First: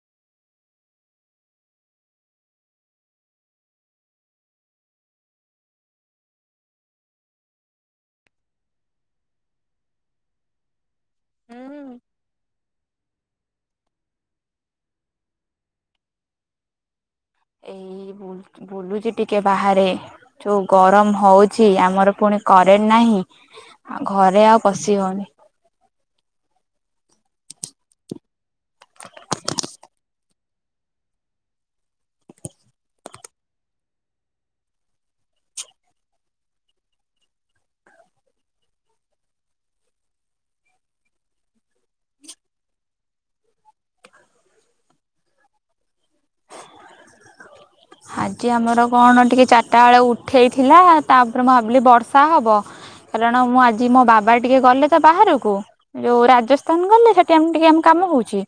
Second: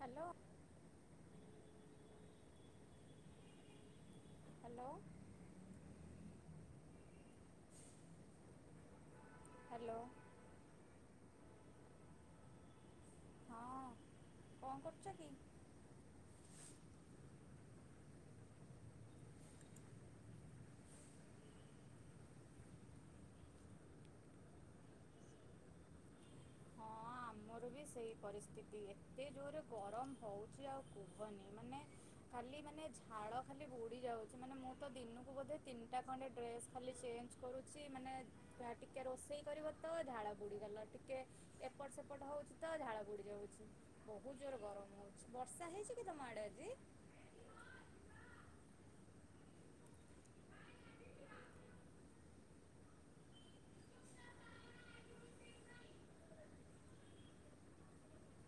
Hello. Hello. Hello. ହୁଁ। ହଁ କଣ କରୁଚ କି। ଏଇ ବୁଲ୍‌‌ଚି ବୁଲୁଚି ଟିକେ ବାହାରେ ଯୋଉ ଗରମ ହଉଛି ଆମର ପୁଣି କରେଣ୍ଟ ନାହିଁ ଆ ଘରେ ଆଉ ପଶି ହଉନି। ହଁ ଆମର ବି ସେଇ ପରିସ୍ଥିତି ଏତେ ଜୋରେ ଗରମ ହଉଛି ଆଉ କୁହନି ମାନେ ଖାଲି ମାନେ ଝାଳ ଖାଲି ବୁଡି ଯାଉଛି ମାନେ ମୁଁ ତ ଦିନକୁ ବୋଧେ ତିନିଟା ଖଣ୍ଡେ ଡ୍ରେସ୍ ଖାଲି ଚେଞ୍ଜ କରୁଛି ମାନେ ଯା ଟିକେ ରୋଷେଇ କରିବ ତ ଝାଳ ବୁଡ଼ିଗଲା ଟିକେ ଏପଟ ସେ ପଟ ହଉଛି ତ ଝାଳ ବୁଡି ଯାଉଛି ବହୁ ଜୋରେ ଗରମ ହଉଛି ବର୍ଷା ହେଇଛି କି ତମ ଆଡେ ଆଜି। ଆଜି ଆମର କଣ ଟିକେ ଚାରିଟା ବେଳେ ଉଠେଇଥିଲା ତାପରେ ମୁଁ ଭାବିଲି ବର୍ଷା ହବ କାରଣ ମୁଁ ଆଜି ମୋ ବାବା ଟିକେ ଗଲେ ତ ବାହାରକୁ ଯୋଉ ରାଜସ୍ଥାନ ଗଲେ ହେଠି ଆମ ଟିକେ କାମ ହଉଛି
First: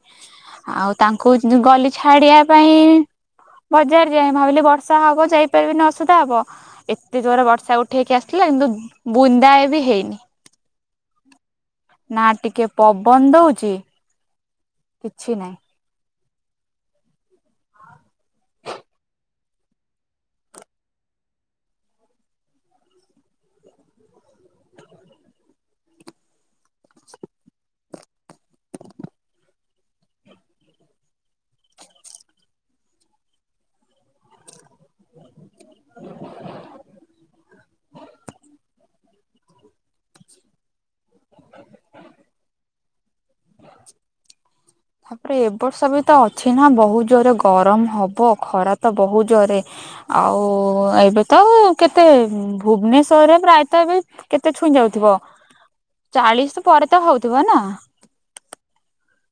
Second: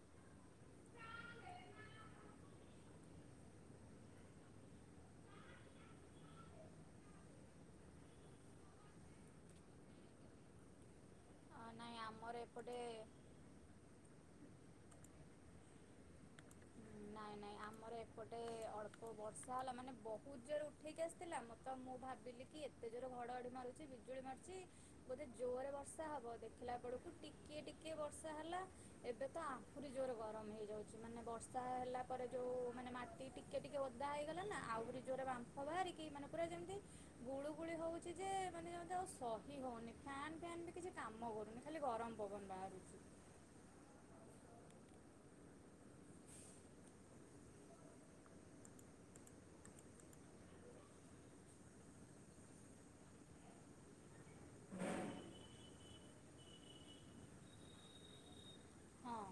ଆଉ ତାଙ୍କୁ ଗଲି ଛାଡିବା ପାଇଁ ବଜାର ଯେ ଭାବିଲି ବର୍ଷା ହବ ଯାଇପାରିବିନି ଅସୁବିଧା ହବ ଏତେ ଜୋରେ ବର୍ଷା ଉଠେଇକି ଆସିଲା କିନ୍ତୁ ବୁନ୍ଦା ଏ ବି ହେଇନି। ନାଇଁ ନା ଆମର ଟିକେ ଏପଟେ ପବନ ଦଉଚି କିଛି ନାଇଁ ନାଇଁ ନାଇଁ ଆମର ଏପଟେ ଅଳ୍ପ ବର୍ଷା ହେଲା ମାନେ ବହୁତ ଜୋରେ ଉଠେଇକି ଆସିଥିଲା ମତ ମୁଁ ଭାବିଲି କି ଏତେ ଜୋର ଘଡଘଡି ମାରୁଛି ବିଜୁଳି ମାରୁଛି ବୋଧେ ଜୋରେ ବର୍ଷା ହବ ଦେଖି ଖିଲା ବେଳକୁ ଟିକେ ଟିକେ ଟିକେ ବର୍ଷା ହେଲା ଏବେ ତ ଆହୁରି ଜୋର ଗରମ ହେଇଯାଉଛି ମାନେ ବର୍ଷା ହେଲା [unintelligible] ଯୋଉ ମାନେ ମାଟି ଟିକେ ଟିକେ ଓଦା ହେଇଗଲା ନା ଆହୁରି ଜୋରେ ବା [unintelligible] ବାହାରିକି ମାନେ ପୁରା ଯେମିତି ଗୁଳୁ ଗୁଳି ହେଉଛି ଯେ ମାନେ ଯେମିତି ଆଉ ସହି ହଉନି ଫ୍ୟାନ୍ ଫ୍ୟାନ୍ ବି କିଛି କାମ କରୁନି ଖାଲି ଗରମ ପବନ ବାହାରୁଛି। ତାପରେ ଏ ବର୍ଷ ବି ତ ଅଛି ନା ବହୁତ ଜୋରେ ଗରମ ହବ ଖରା ତ ବହୁ ଜୋରେ ଆଉ ଏବେ ତ କେତେ ଭୁବେନେଶ୍ୱର ରେ ପ୍ରାୟତଃ ଏବେ କେତେ ଛୁଇଁ ଯାଉଥିବ ଚାଳିଶ ପରେ ତ ହଉଥିବ ନା। ହଁ।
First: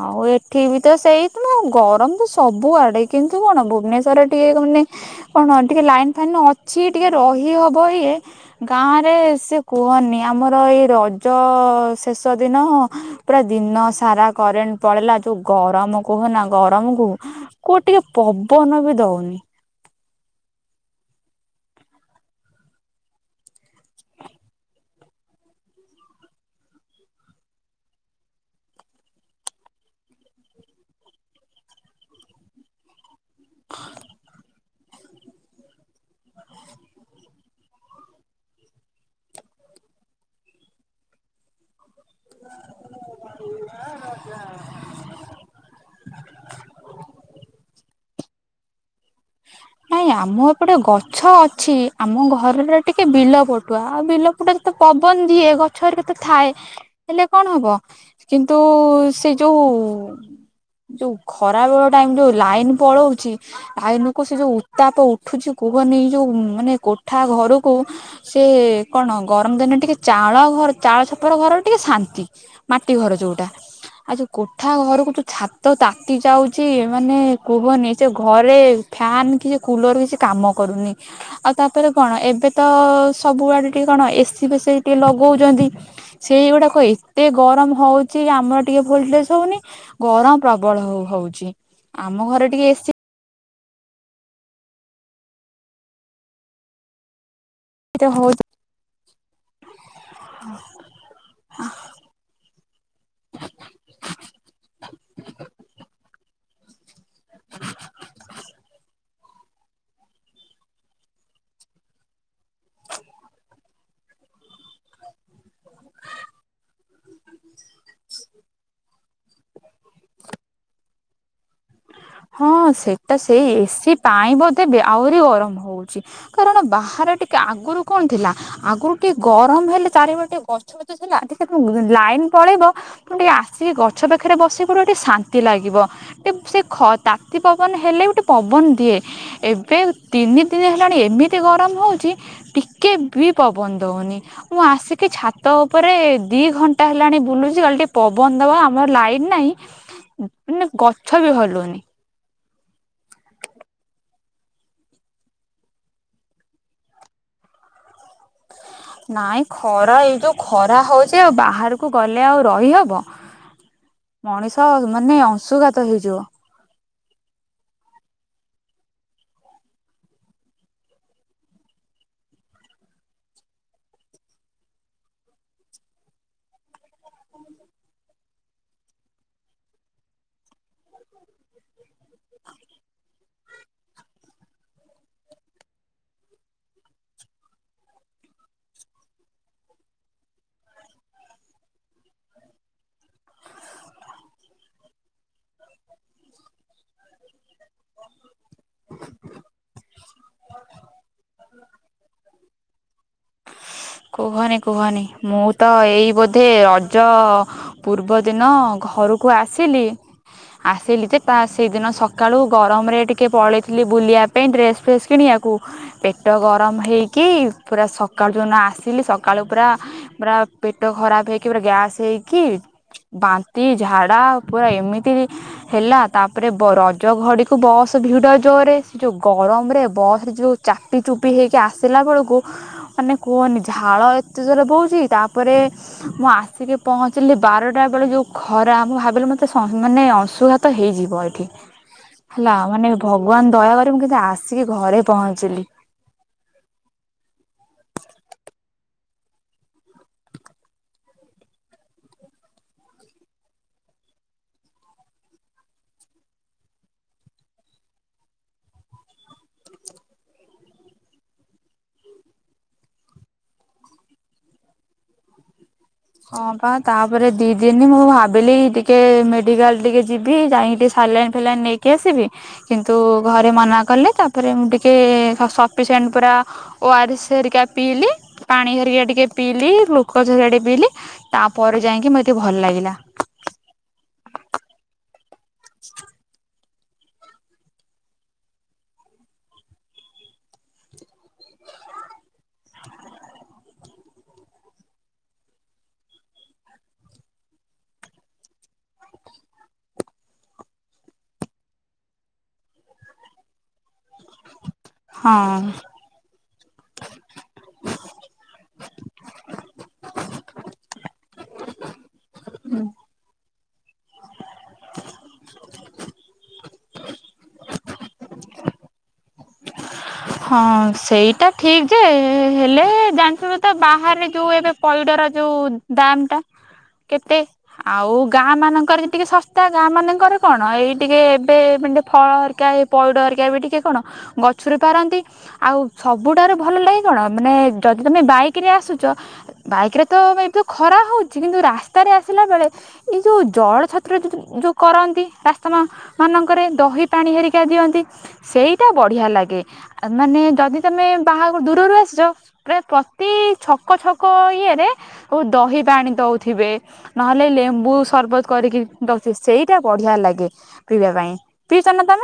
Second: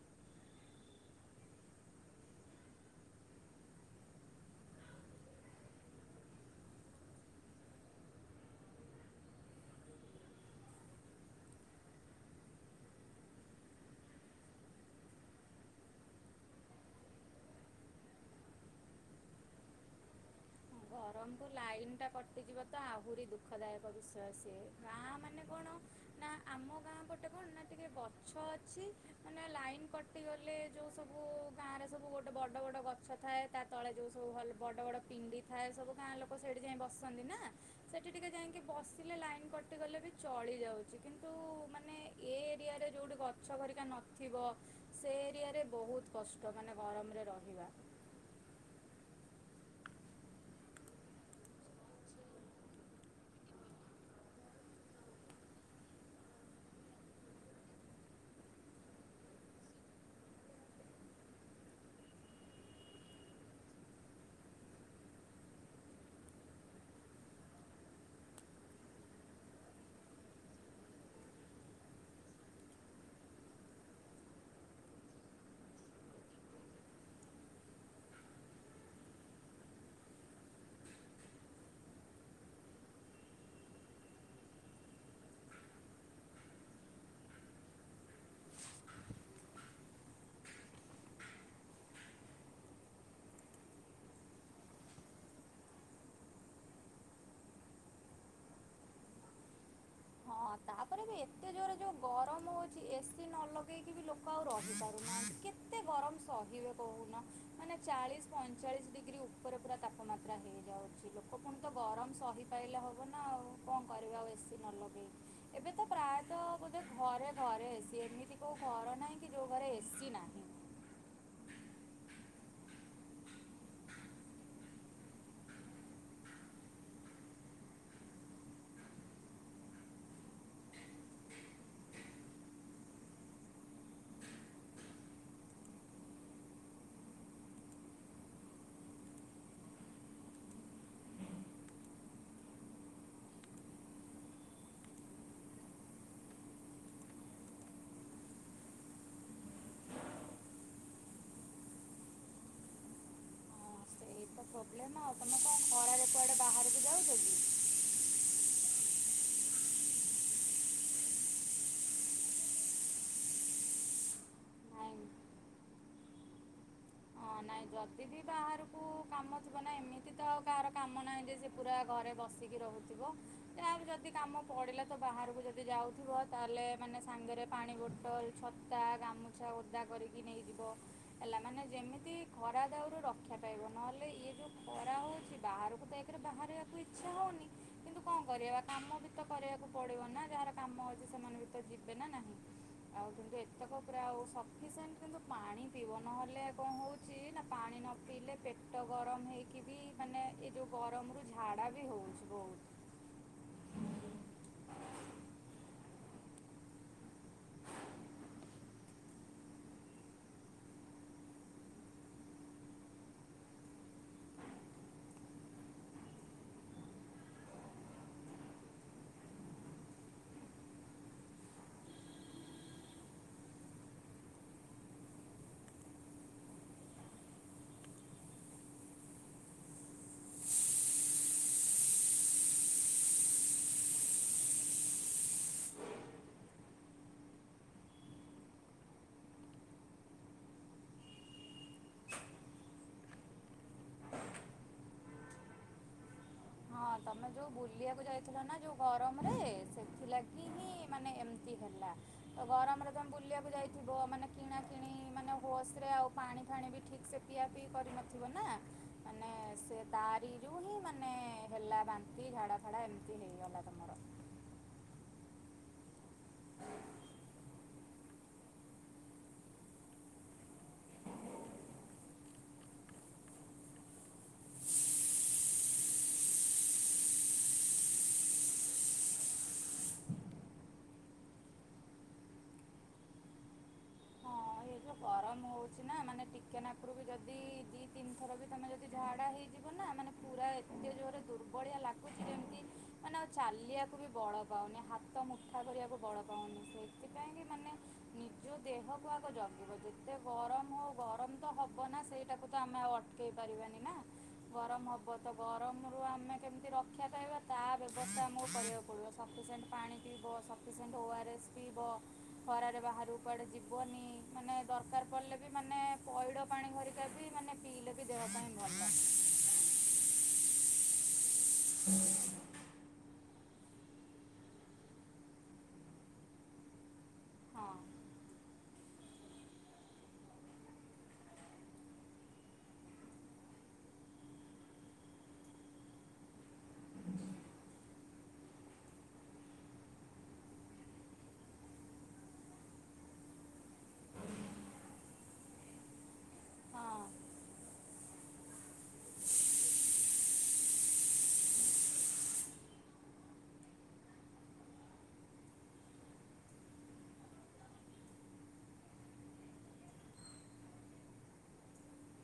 ଆଉ ଏଠି ବି ତ ସେଇ [unintelligible] ଗରମ ତ ସବୁଆଡେ କିନ୍ତୁ କଣ ଭୁବନେଶ୍ଵରରେ ଟିକେ ମାନେ କଣ ଟିକେ ଲାଇନ ଫାଇନ୍ ଅଛି ଟିକେ ରହିହବ ଇଏ ଗାଁ ରେ ସେ କୁହନି ଆମର ଏଇ ରଜ ଅ ଶେଷ ଦିନ ପୁରା ଦିନ ସାରା କରେଣ୍ଟ ପଳେଇଲା ଯୋଉ ଗରମ କୁହନା ଗରମକୁ କୁ ଟିକେ ପବନ ବି ଦଉନି। ଗରମ୍ କୁ ଲାଇନ ଟା କଟିଯିବ ତ ଆହୁରି ଦୁଃଖଦାୟକ ବିଷୟ ସିଏ ଗାଁ ମାନେ କଣ ନା ଆମ ଗାଁ ଗୋଟେ କଣ ନା ଟିକେ ଗଛ ଅଛି ମାନେ ଲାଇନ କଟି ଗଲେ ଯୋଉ ସବୁ ଗାଁ ରେ ସବୁ ଗୋଟେ ବଡ ବଡ଼ ଗଛ ଥାଏ ତା ତଳେ ଯୋଉ ସବୁ ଭଲ୍‌ ବଡ଼ ବଡ଼ ପିଣ୍ଡି ଥାଏ ସବୁ ଗାଁ ଲୋକ ସେଇଠି ଯାଇ ବସନ୍ତି ନା ସେଇଠି ଟିକେ ଯାଇକି ବସିଲେ ଲାଇନ୍ କଟିଗଲେ ବି ଚଳିଯାଉଛି କିନ୍ତୁ ମାନେ ଏ ଏରିଆରେ ଯୋଉଠି ଗଛ [unintelligible] ନଥିବ ସେ ଏରିଆରେ ବହୁତ କଷ୍ଟ ମାନେ ଗରମରେ ରହିବା। ନାଇଁ ଆମ ଏପଟେ ଗଛ ଅଛି ଆମ ଘରଟା ଟିକେ ବିଲ ପଟୁଆ ଆଉ ବିଲ ପଟୁଆ ରେ ତ ପବନ ଦିଏ ଗଛରେ ହେରୀକା ତ ଥାଏ ହେଲେ କଣ ହବ କିନ୍ତୁ ସେ ଯୋଉ ଯୋଉ ଖରା ବେଳ ଟାଇମ ଯୋଉ ଲାଇନ ପଳଉଛି ଲାଇନ କୁ ସେ ଯୋଉ ଉତ୍ତାପ ଉଠୁଛି କୁହନି ଯୋଉ ମାନେ କୋଠା ଘରକୁ ସେ କଣ ଗରମ ଦିନରେ ଟିକେ ଚାଳ ଘର ଚାଳ ଛପର ଘର ଟିକେ ଶାନ୍ତି ମାଟି ଘର ଯୋଉଟା ଆଉ ଯୋଉ କୋଠା ଘରକୁ ଯୋଉ ଛାତ ତାତି ଯାଉଛି ମାନେ କୁହନି ସେ ଘରେ ଫ୍ୟାନ କିଛି କୁଲର କିଛି କାମ କରୁନି ଆଉ ତାପରେ କଣ ଏବେ ତ ଅ ସବୁଆଡେ ଟିକେ କଣ ଏସିି ଫେସି ଟିକେ ଲଗଉଚନ୍ତି ସେଇଗୁଡାକ ଏତେ ଗରମ ହଉଛି ଆମର ଟିକେ ଭୋଲଟେଜ ହଉନି ଗରମ ପ୍ରବଳ ହ ହଉଛି ଆମ ଘରେ ଟିକେ ଏସିି [unintelligible] ଆପରେ ବି ଏତେ ଜୋର ଯୋଉ ଗରମ ହଉଛି ଏସିି ନ ଲଗେଇକି ବି ଲୋକ ଆଉ ରହିପାରୁନାହାନ୍ତି କେତେ ଗରମ୍ ସ ଇବା କହୁନ ମାନେ ଚାଳିଶ ପଇଁଚାଳିଶ ଡିଗ୍ରୀ ଉପରେ ପୁରା ତାପମାତ୍ରା ହେଇଯାଉଛି ଲୋକ ପୁଣି ତ ଗରମ ସହିପଲେ ହବ ନା ଆଉ କଣ କରିବେ ଆଉ ଏସିି ନଲଗେଇ [unintelligible] ଘରେ ଘରେ ଏସି ଏମିତି କୋଉ କର ନାହିଁ କି ଯୋଉ ଘରେ ଏସି ନାହିଁ। ହଁ ସେଇଟା ସେଇ ଏସି ପାଇଁ ବୋଧେ ବେ ଆହୁରି ଗରମ ହଉଛି କାରଣ ବାହାରେ ଟିକେ ଆଗରୁ କଣ ଥିଲା ଆଗରୁ ଟି ଗରମ ହେଲେ ଚାରି ବଟେ ଟିକେ ଗଛ ଗଛ ଥିଲା ଟିକେ ଲାଇନ ପଳେଇବ ତୁ ଟିକେ ଆସିକି ଗଛ ପାଖରେ ବସ ପଡ ଟିକେ ଶାନ୍ତି ଲାଗିବ ଟିକେ ସେ ଖ ତାତି ପବନ ହେଲେ ଗଟେ ପବନ ଦିଏ ଏବେ ତିନି ଦିନ ହେଲାଣି ଏମିତି ଗରମ ହେଉଛି ଟିକେ ବି ପବନ ଦେଉନି ମୁଁ ଆସିକି ଛାତ ଉପରେ ଦିଇ ଘଣ୍ଟା ହେଲାଣି ବୁଲୁଛି ଅଲଟି ପବନ ଦେବା ଆମର ଲାଇନ୍‌ ନାହିଁ ମ ଗଛ ବି ହଲୁନି। ଏଇତ ପ୍ରୋବ୍ଲେମ। ଆଉ ତମେ କଣ କରୁଛ? କୁଆଡେ ବାହାରକୁ ଯାଉଛ କି? ନାହିଁ, ଏଇ ଯେ ଖରା ହେଉଛି, ବାହାରକୁ ଗଲେ ରହିପାରିବ ନାହିଁ, ନାଇଁ ମଣିଷମାନେ ଅଂଶୁଘାତ ହୋଇଯିବେ। କାମ ପଡ଼ିଲା ତ ବାହାରକୁ ଯଦି ଯାଉଥିବ, ତାହେଲେ ସାଙ୍ଗରେ ପାଣି ବୋତଲ, ଛତା ଏବଂ ଗାମୁଛାକୁ ଓଦା କରି ନେଇଯିବ। ଏମିତି କଲେ ଖରାରେ ମଧ୍ୟ ଶରୀର ଠଣ୍ଡା ରହିବ ଏବଂ ଅସୁବିଧା ହେବ ନାହିଁ। ଖରା ଦାଉରୁ ରକ୍ଷା ପାଇବା ପାଇଁ ସବୁବେଳେ ସତର୍କ ରୁହନ୍ତୁ। ବାହାରକୁ ଯିବାବେଳେ ପାଣି ବୋତଲ ଛତା କିମ୍ବା ଟୋପି ସାଙ୍ଗରେ ନେଇଯାଆନ୍ତୁ। କାମ କରିବାକୁ ପଡ଼ିବ ନା। ଯାହାର କାମ ଅଛି, ସେମାନେ ତ ବାହାରକୁ ଯିବେ। କିନ୍ତୁ ସତର୍କତା ଅବଲମ୍ବନ କରିବା ଜରୁରୀ। ନିୟମିତ ପାଣି ପିଅନ୍ତୁ ନହେଲେ ଶରୀରରେ ପାଣିର ଅଭାବ ହୋଇ ଅସୁସ୍ଥ ହୋଇପାରନ୍ତି। ପାଣି ନ ପିଇଲେ ଶରୀରରେ ପାଣିର ଅଭାବ ହୋଇପାରେ, ପେଟ ଗରମ ଲାଗିପାରେ ଏବଂ ଦୁର୍ବଳତା ଅନୁଭବ ହୋଇପାରେ। ସେଥିପାଇଁ ନିୟମିତ ପରିମାଣରେ ପାଣି ପିଅନ୍ତୁ। ମାନେ ଏହି ଗରମ ସମୟରେ ନିଜ ସ୍ୱାସ୍ଥ୍ୟର ବିଶେଷ ଯତ୍ନ ନେବା ଆବଶ୍ୟକ। ଅଧିକ ଖରାରେ ବାହାରକୁ ଯିବାକୁ ପଡ଼ିଲେ ନିଶ୍ଚୟ ସତର୍କତା ଅବଲମ୍ବନ କରନ୍ତୁ। କୁହନି କୁହନି ମୁଁ ତ ଏଇ ବୋଧେ। ରଜ ପୂର୍ବଦିନ ମୁଁ ଘରକୁ ଆସିଥିଲି। ସେହିଦିନ ସକାଳୁ ଗରମ ଟିକେ କମ୍ ଥିବାରୁ ବୁଲିବାକୁ ବାହାରିଥିଲି ଏବଂ ରଜ ପାଇଁ କିଛି ନୂଆ ଡ୍ରେସ୍ ଓ ଅନ୍ୟାନ୍ୟ ଜିନିଷ କିଣିଥିଲି। ତାପରେ ହଠାତ୍ ମୋର ପେଟ ବହୁତ ଖରାପ ହୋଇଗଲା। ଗ୍ୟାସ୍, ବାନ୍ତି ଏବଂ ଝାଡ଼ା ହେବାରୁ ଶରୀର ପୂରା ଦୁର୍ବଳ ହୋଇଯାଇଥିଲା। ଏହାର ମଧ୍ୟରେ ରଜ ସମୟ ଥିବାରୁ ବସ୍‌ରେ ବହୁତ ଭିଡ଼ ଥିଲା, ଆଉ ସେହି ପ୍ରଚଣ୍ଡ ଗରମରେ ବସ୍‌ରେ ଯାତ୍ରା କରିବା ମଧ୍ୟ ବହୁତ କଷ୍ଟକର ହୋଇପଡ଼ିଥିଲା। ବସ୍‌ରେ ଭୟଙ୍କର ଭିଡ଼ ଥିଲା। ତାପରେ ମୁଁ କଷ୍ଟକର ଭାବରେ ଆସି ପ୍ରାୟ ବାରଟା ବେଳେ ଘରେ ପହଞ୍ଚିଲି। ସେତେବେଳେ ଖରା ଏତେ ଜୋର ଥିଲା ଯେ ମୋତେ ଲାଗୁଥିଲା ହିଟ୍‌ଷ୍ଟ୍ରୋକ୍ ଅଂଶୁଘାତ ହୋଇଯିବ। ଭଗବାନଙ୍କ ଦୟାରୁ କିଛି ହେଲା ନାହିଁ। ଆଉ ମୁଁ ସୁରକ୍ଷିତ ଭାବରେ ଘରେ ପହଞ୍ଚିଗଲି। ଚିଲି ହଁ ତମେ ଯୋଉ ବୁଲିବାକୁ ଯାଇଥିଲ ନା ଯୋଉ ଗରମରେ ସେଥିପାଇଁ ହିଁ ଏମିତି ହୋଇଥିବ। ତୁମେ ବୁଲିବାକୁ ଯାଇଥିଲ। କିଣାକିଣିରେ ବ୍ୟସ୍ତ ଥିବ। ଆଉ ବୋଧହୁଏ ଠିକ୍ ଭାବରେ ପାଣି ମଧ୍ୟ ପିଇନଥିବ। ସେଇ କାରଣରୁ ହିଁ ଏମିତି ହୋଇଥିବ ବୋଲି ମୋର ଲାଗୁଛି। ହେଲା ବାନ୍ତି, ଝାଡ଼ା ଫାଡ଼ା ଏମିତି ହୋଇଗଲା ତମର। ହଁ, ତାପରେ ଦୁଇ ଦିନ ଧରି ମୁଁ ଭାବିଲି ଟିକେ ମେଡିକାଲକୁ ଯାଇ ସାଲାଇନ୍ ନେଇ ଆସିବି। କିନ୍ତୁ ଘରେ ମନା କଲେ। ସେଥିପାଇଁ ମୁଁ ପର୍ଯ୍ୟାପ୍ତ ପରିମାଣରେ ଓ ଆର୍ ଏସ୍ ପିଇଲି ପାଣି ଅଧିକ ପିଇଲି ଏବଂ ଗ୍ଲୁକୋଜ୍ ମଧ୍ୟ ପିଇଲି। ତାପରେ ଯାଇକି ମତେ ଭଲ ଲାଗିଲା। ହଁ ଏ [inaudible] ତାଠାରୁ ବି ଯଦି ଦିଇ ତିନି ଥର ଝାଡ଼ା ହୋଇଯାଏ, ତାହେଲେ ଏତେ ଦୁର୍ବଳ ଲାଗେ ଯେ ଠିକ୍‌ ଭାବେ ଚାଲିବାକୁ ମଧ୍ୟ ବଳ ପାଏ ନାହିଁ। ହାତ ମୁଠା କରିବାକୁ ମଧ୍ୟ ଶକ୍ତି ରହେନାହିଁ। ସେଥିପାଇଁ ନିଜ ଦେହକୁ ଆଗ ଯତ ଯେତେ ଗରମ ହେଉ, ଗରମ ତ ହେବ ନା। ସେଇଟାକୁ ଆମେ ଅଟକାଇ ପାରିବା ନାହିଁ। ଗରମ ହେବ ତ ହେବ। କିନ୍ତୁ ହଁ ଗରମରୁ ନିଜକୁ କେମିତି ରକ୍ଷା କରିବା, ସେଥିପାଇଁ ଆମକୁ ନିଜେ ବ୍ୟବସ୍ଥା କରିବାକୁ ପଡ଼ିବ। ପର୍ଯ୍ୟାପ୍ତ ପାଣି ପିଅନ୍ତୁ, ଆବଶ୍ୟକ ହେଲେ ଓ ଆର୍ ଏସ୍ ପିଅନ୍ତୁ, ଏବଂ ପ୍ରଚଣ୍ଡ ଖରା ବେଳେ ଅନାବଶ୍ୟକ ଭାବେ ବାହାରକୁ ଯାଆନ୍ତୁ ନାହିଁ। କୁହନି ମାନେ ଦରକାର ପଡ଼ିଲେ ବି ବାହାରକୁ ବାହାରନ୍ତୁ ନାହିଁ। ପାଣି ଭରିକା ବି ମନେ ପିଲେ ବି ଦେହ ପାଇଁ ଭଲ। ହଁ ସେଇଟା ଠିକ୍ ଯେ, ହେଲେ ତୁମେ ଜାଣିଛ ନା? ତ ବାହାରେ ଏବେ ପଇଡ଼ର ଦାମ କେତେ ହଁ ଅଛି? ଗାଁମାନଙ୍କରେ ଟିକେ ଶସ୍ତା ମିଳେ। ଏବେ ଫଳ ଓ ପଇଡ଼ଗୁଡ଼ିକ ସିଧା ଗଛରୁ ତୋଳି ବିକ୍ରି କରୁଛନ୍ତି। ପାରନ୍ତି। ଆଉ ସବୁଠାରୁ ଭଲ ଲାଗେ କଣ ଜାଣ? ଯଦି ତୁମେ ବାଇକ୍‌ରେ ଆସୁଛ, ଏବେ ଖରା ବହୁତ ଥାଏ। ରାସ୍ତାରେ ଆସୁଥିବା ବେଳେ ବିଭିନ୍ନ ସ୍ଥାନରେ ଜଳଛତ୍ର କରି ଦହିପାଣି, ପାଣି ଓ ଶରବତ ହଁ ବଣ୍ଟନ କରନ୍ତି। ସେଇଟା ସତରେ ବହୁତ ଭଲ ଲାଗେ। ମାନେ ଯଦି ତୁମେ ବାହାରକୁ ଦୂରରୁ ଆସିଛ, ପ୍ରାୟ ପ୍ରତ୍ୟେକ ଛକରେ ଦହିପାଣି କିମ୍ବା ଲେମ୍ବୁ ଶରବତ କରି ସମସ୍ତଙ୍କୁ ପିଇବା ପାଇଁ ଦେଉଥାନ୍ତି। ସେଇଟା ପିଇବାକୁ ବହୁତ ଭଲ ଲାଗେ। ତୁମେ କେବେ ପିଇଛ ନା?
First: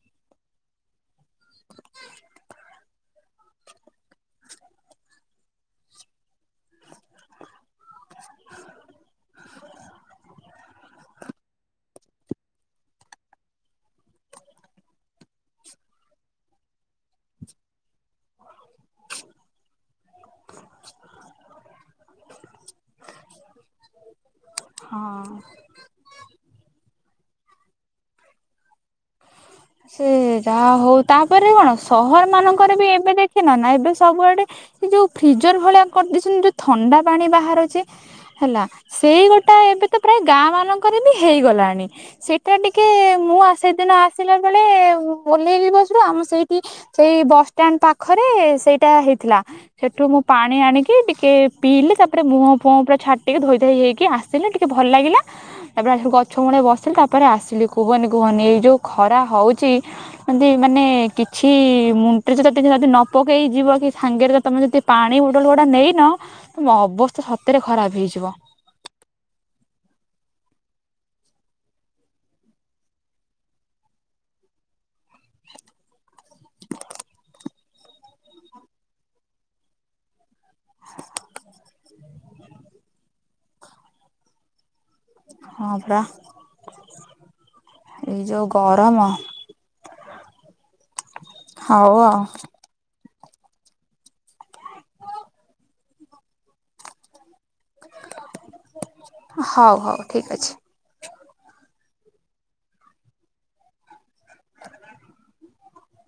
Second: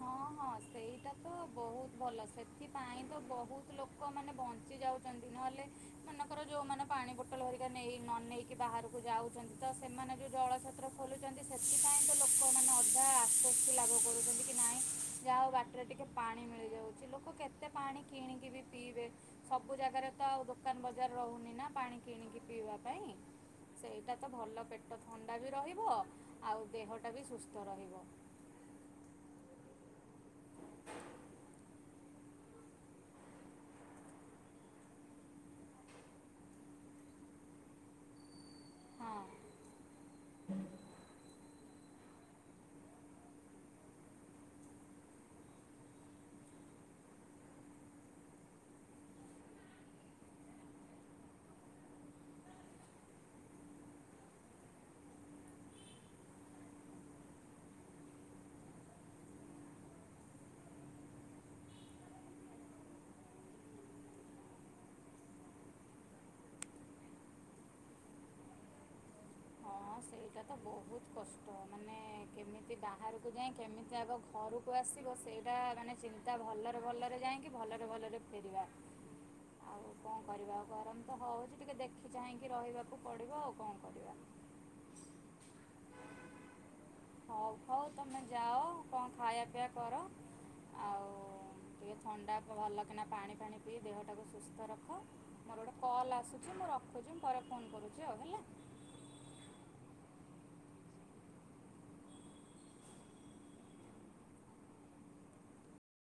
ହଁ ହଁ, ସେଇଟା ତ ବହୁତ ଭଲ। ସେଥିପାଇଁ ଅନେକ ଲୋକ ଉପକୃତ ହେଉଛନ୍ତି। ଯେଉଁମାନେ ପାଣି ବୋତଲ ସାଙ୍ଗରେ ନେଇ ବାହାରକୁ ଯାଇନଥାନ୍ତି, ସେମାନଙ୍କ ପାଇଁ ଏହି ଜଳଛତ୍ର ବହୁତ ସାହାଯ୍ୟକାରୀ ହୁଏ। ସେଠାରେ ପାଣି, ଦହିପାଣି କିମ୍ବା ଲେମ୍ବୁ ଶରବତ ପିଇ ଲୋକମାନେ ବହୁତ ଆଶ୍ୱସ୍ତି ଓ ଆରାମ ଅନୁଭବ କରନ୍ତି। ଯାହା ହେଉ, ବାଟରେ ଟିକେ ପାଣି ମିଳିଯାଉଛି, ସେଇଟା ହିଁ ବଡ଼ କଥା। ଲୋକମାନେ କେତେ ବା ପାଣି କିଣିକି ପିଇବେ? ସବୁ ଜାଗାରେ ଦୋକାନ ବଜାର ମଧ୍ୟ ନଥାଏ। ସେଥିପାଇଁ ବାଟରେ ଜଳଛତ୍ରରେ ମିଳୁଥିବା ପାଣି ଓ ଶରବତ ଯାତ୍ରୀମାନଙ୍କ ପାଇଁ ବହୁତ ଉପକାରୀ ହୁଏ। ତ ଭଲ ପେଟ ଥଣ୍ଡା ହଁ ବି ରହିବ। ଆଉ ଦେହଟା ବି ସୁସ୍ଥ ରହିବ। ସେ ଯାହା ହେଉ, ଏବେ ସହରମାନଙ୍କରେ ମଧ୍ୟ ଦେଖୁଛ ନା? ସବୁଆଡେ ଫ୍ରିଜ୍‌ ଭଳି ଥଣ୍ଡା ପାଣି ମିଳୁଥିବା ପାଣି ବଣ୍ଟନ ମେସିନ୍‌ ଲଗାଇ ଦେଇଛନ୍ତି। ସେଠାରୁ ଲୋକମାନେ ସହଜରେ ଥଣ୍ଡା ପାଣି ପିଇପାରୁଛନ୍ତି। ସେଇ ହଁ। ଗୋଟାଏ ଏବେ ତ ପ୍ରାୟ ଗାଁ ବାଲାଙ୍କର ବି ହେଇଗଲା ଲାଇନ ସେଦିନ ଟିକେ ମୁଁ ସେଦିନ ଆସି ଆସିଲା ବେଳେ ଓହ୍ଲେଇଲି ବସରୁ ଆଉ ସେଇଠି ସେ ବସ ଷ୍ଟାଣ୍ଡ ପାଖରେ ସେଇଟା ହେଇଥିଲା ହେଠୁ ମୁଁ ପାଣି ଆଣିକି ଟିକେ ପିଇଲି, ତାପରେ ମୁହଁ ଫୁହଁ ପୁରା ଛାଟିକି ଧୋଇଧାଇ ହେଇକି ଆସିଲି ଟିକେ ଭଲଲାଗିଲା ତାପରେ ହେଠୁ ଗଛ ମୂଳେ ଆସିକି ବସିଲି ତାପରେ ଆସିଲି କୁହନି କୁହନି ଏଇ ଜଉ ଖରା ହଉଛି ଜିନ୍ତି ମାନେ କିଛି ମୁଣ୍ଡରେ ଯଦି ନପକେଇକି ଯିବକି ସାଙ୍ଗରେ ଯଦି ପାଣି ବୋତଲ ନେଇନ ତୁମ ଅବସ୍ଥା ସତରେ ଖରାପ ହେଇଯିବ। ହଁ ସେଇଟା ତ ବହୁତ କଷ୍ଟକର କଥା ନା। କେମିତି ବାହାରକୁ ଯାଇ ସୁରକ୍ଷିତଭାବେ ପୁଣି ଘରକୁ ଫେରିବା, ସେଇଟା ନେଇ ଭଲଭାବେ ଚିନ୍ତା କରିବାକୁ ପଡ଼େ। ଶାନ୍ତିରେ ଯାଇ ଶାନ୍ତିରେ ଫେରିବାକୁ ପଡ଼େ। ଆଉ କଣ କରିବା? ବାକି ତ ଆରାମରେ ଦେଖି ଚାହିଁ ରହିବାକୁ ପଡ଼େ। ହଁ ପରା। ହଉ ହଉ ତମେ ଏଇ ଯୋଉ ଯାଅ ଗରମ କଣ ଖାଇବା ପିଇବା କର ଆଉ ହଉ ଟିକେ ଆଉ ଥଣ୍ଡା ଭଲ କିନା ପାଣି। ପାାଣି ପିଇ ଦେହଟାକୁ ସୁସ୍ଥ ରଖ‌। ଗୋଟେ କଲ୍ ଆସୁଛି ମୁଁ ରଖୁଛି ମୁ। ହଉ ହଉ ଠିକ ଅଛି। [unintelligible]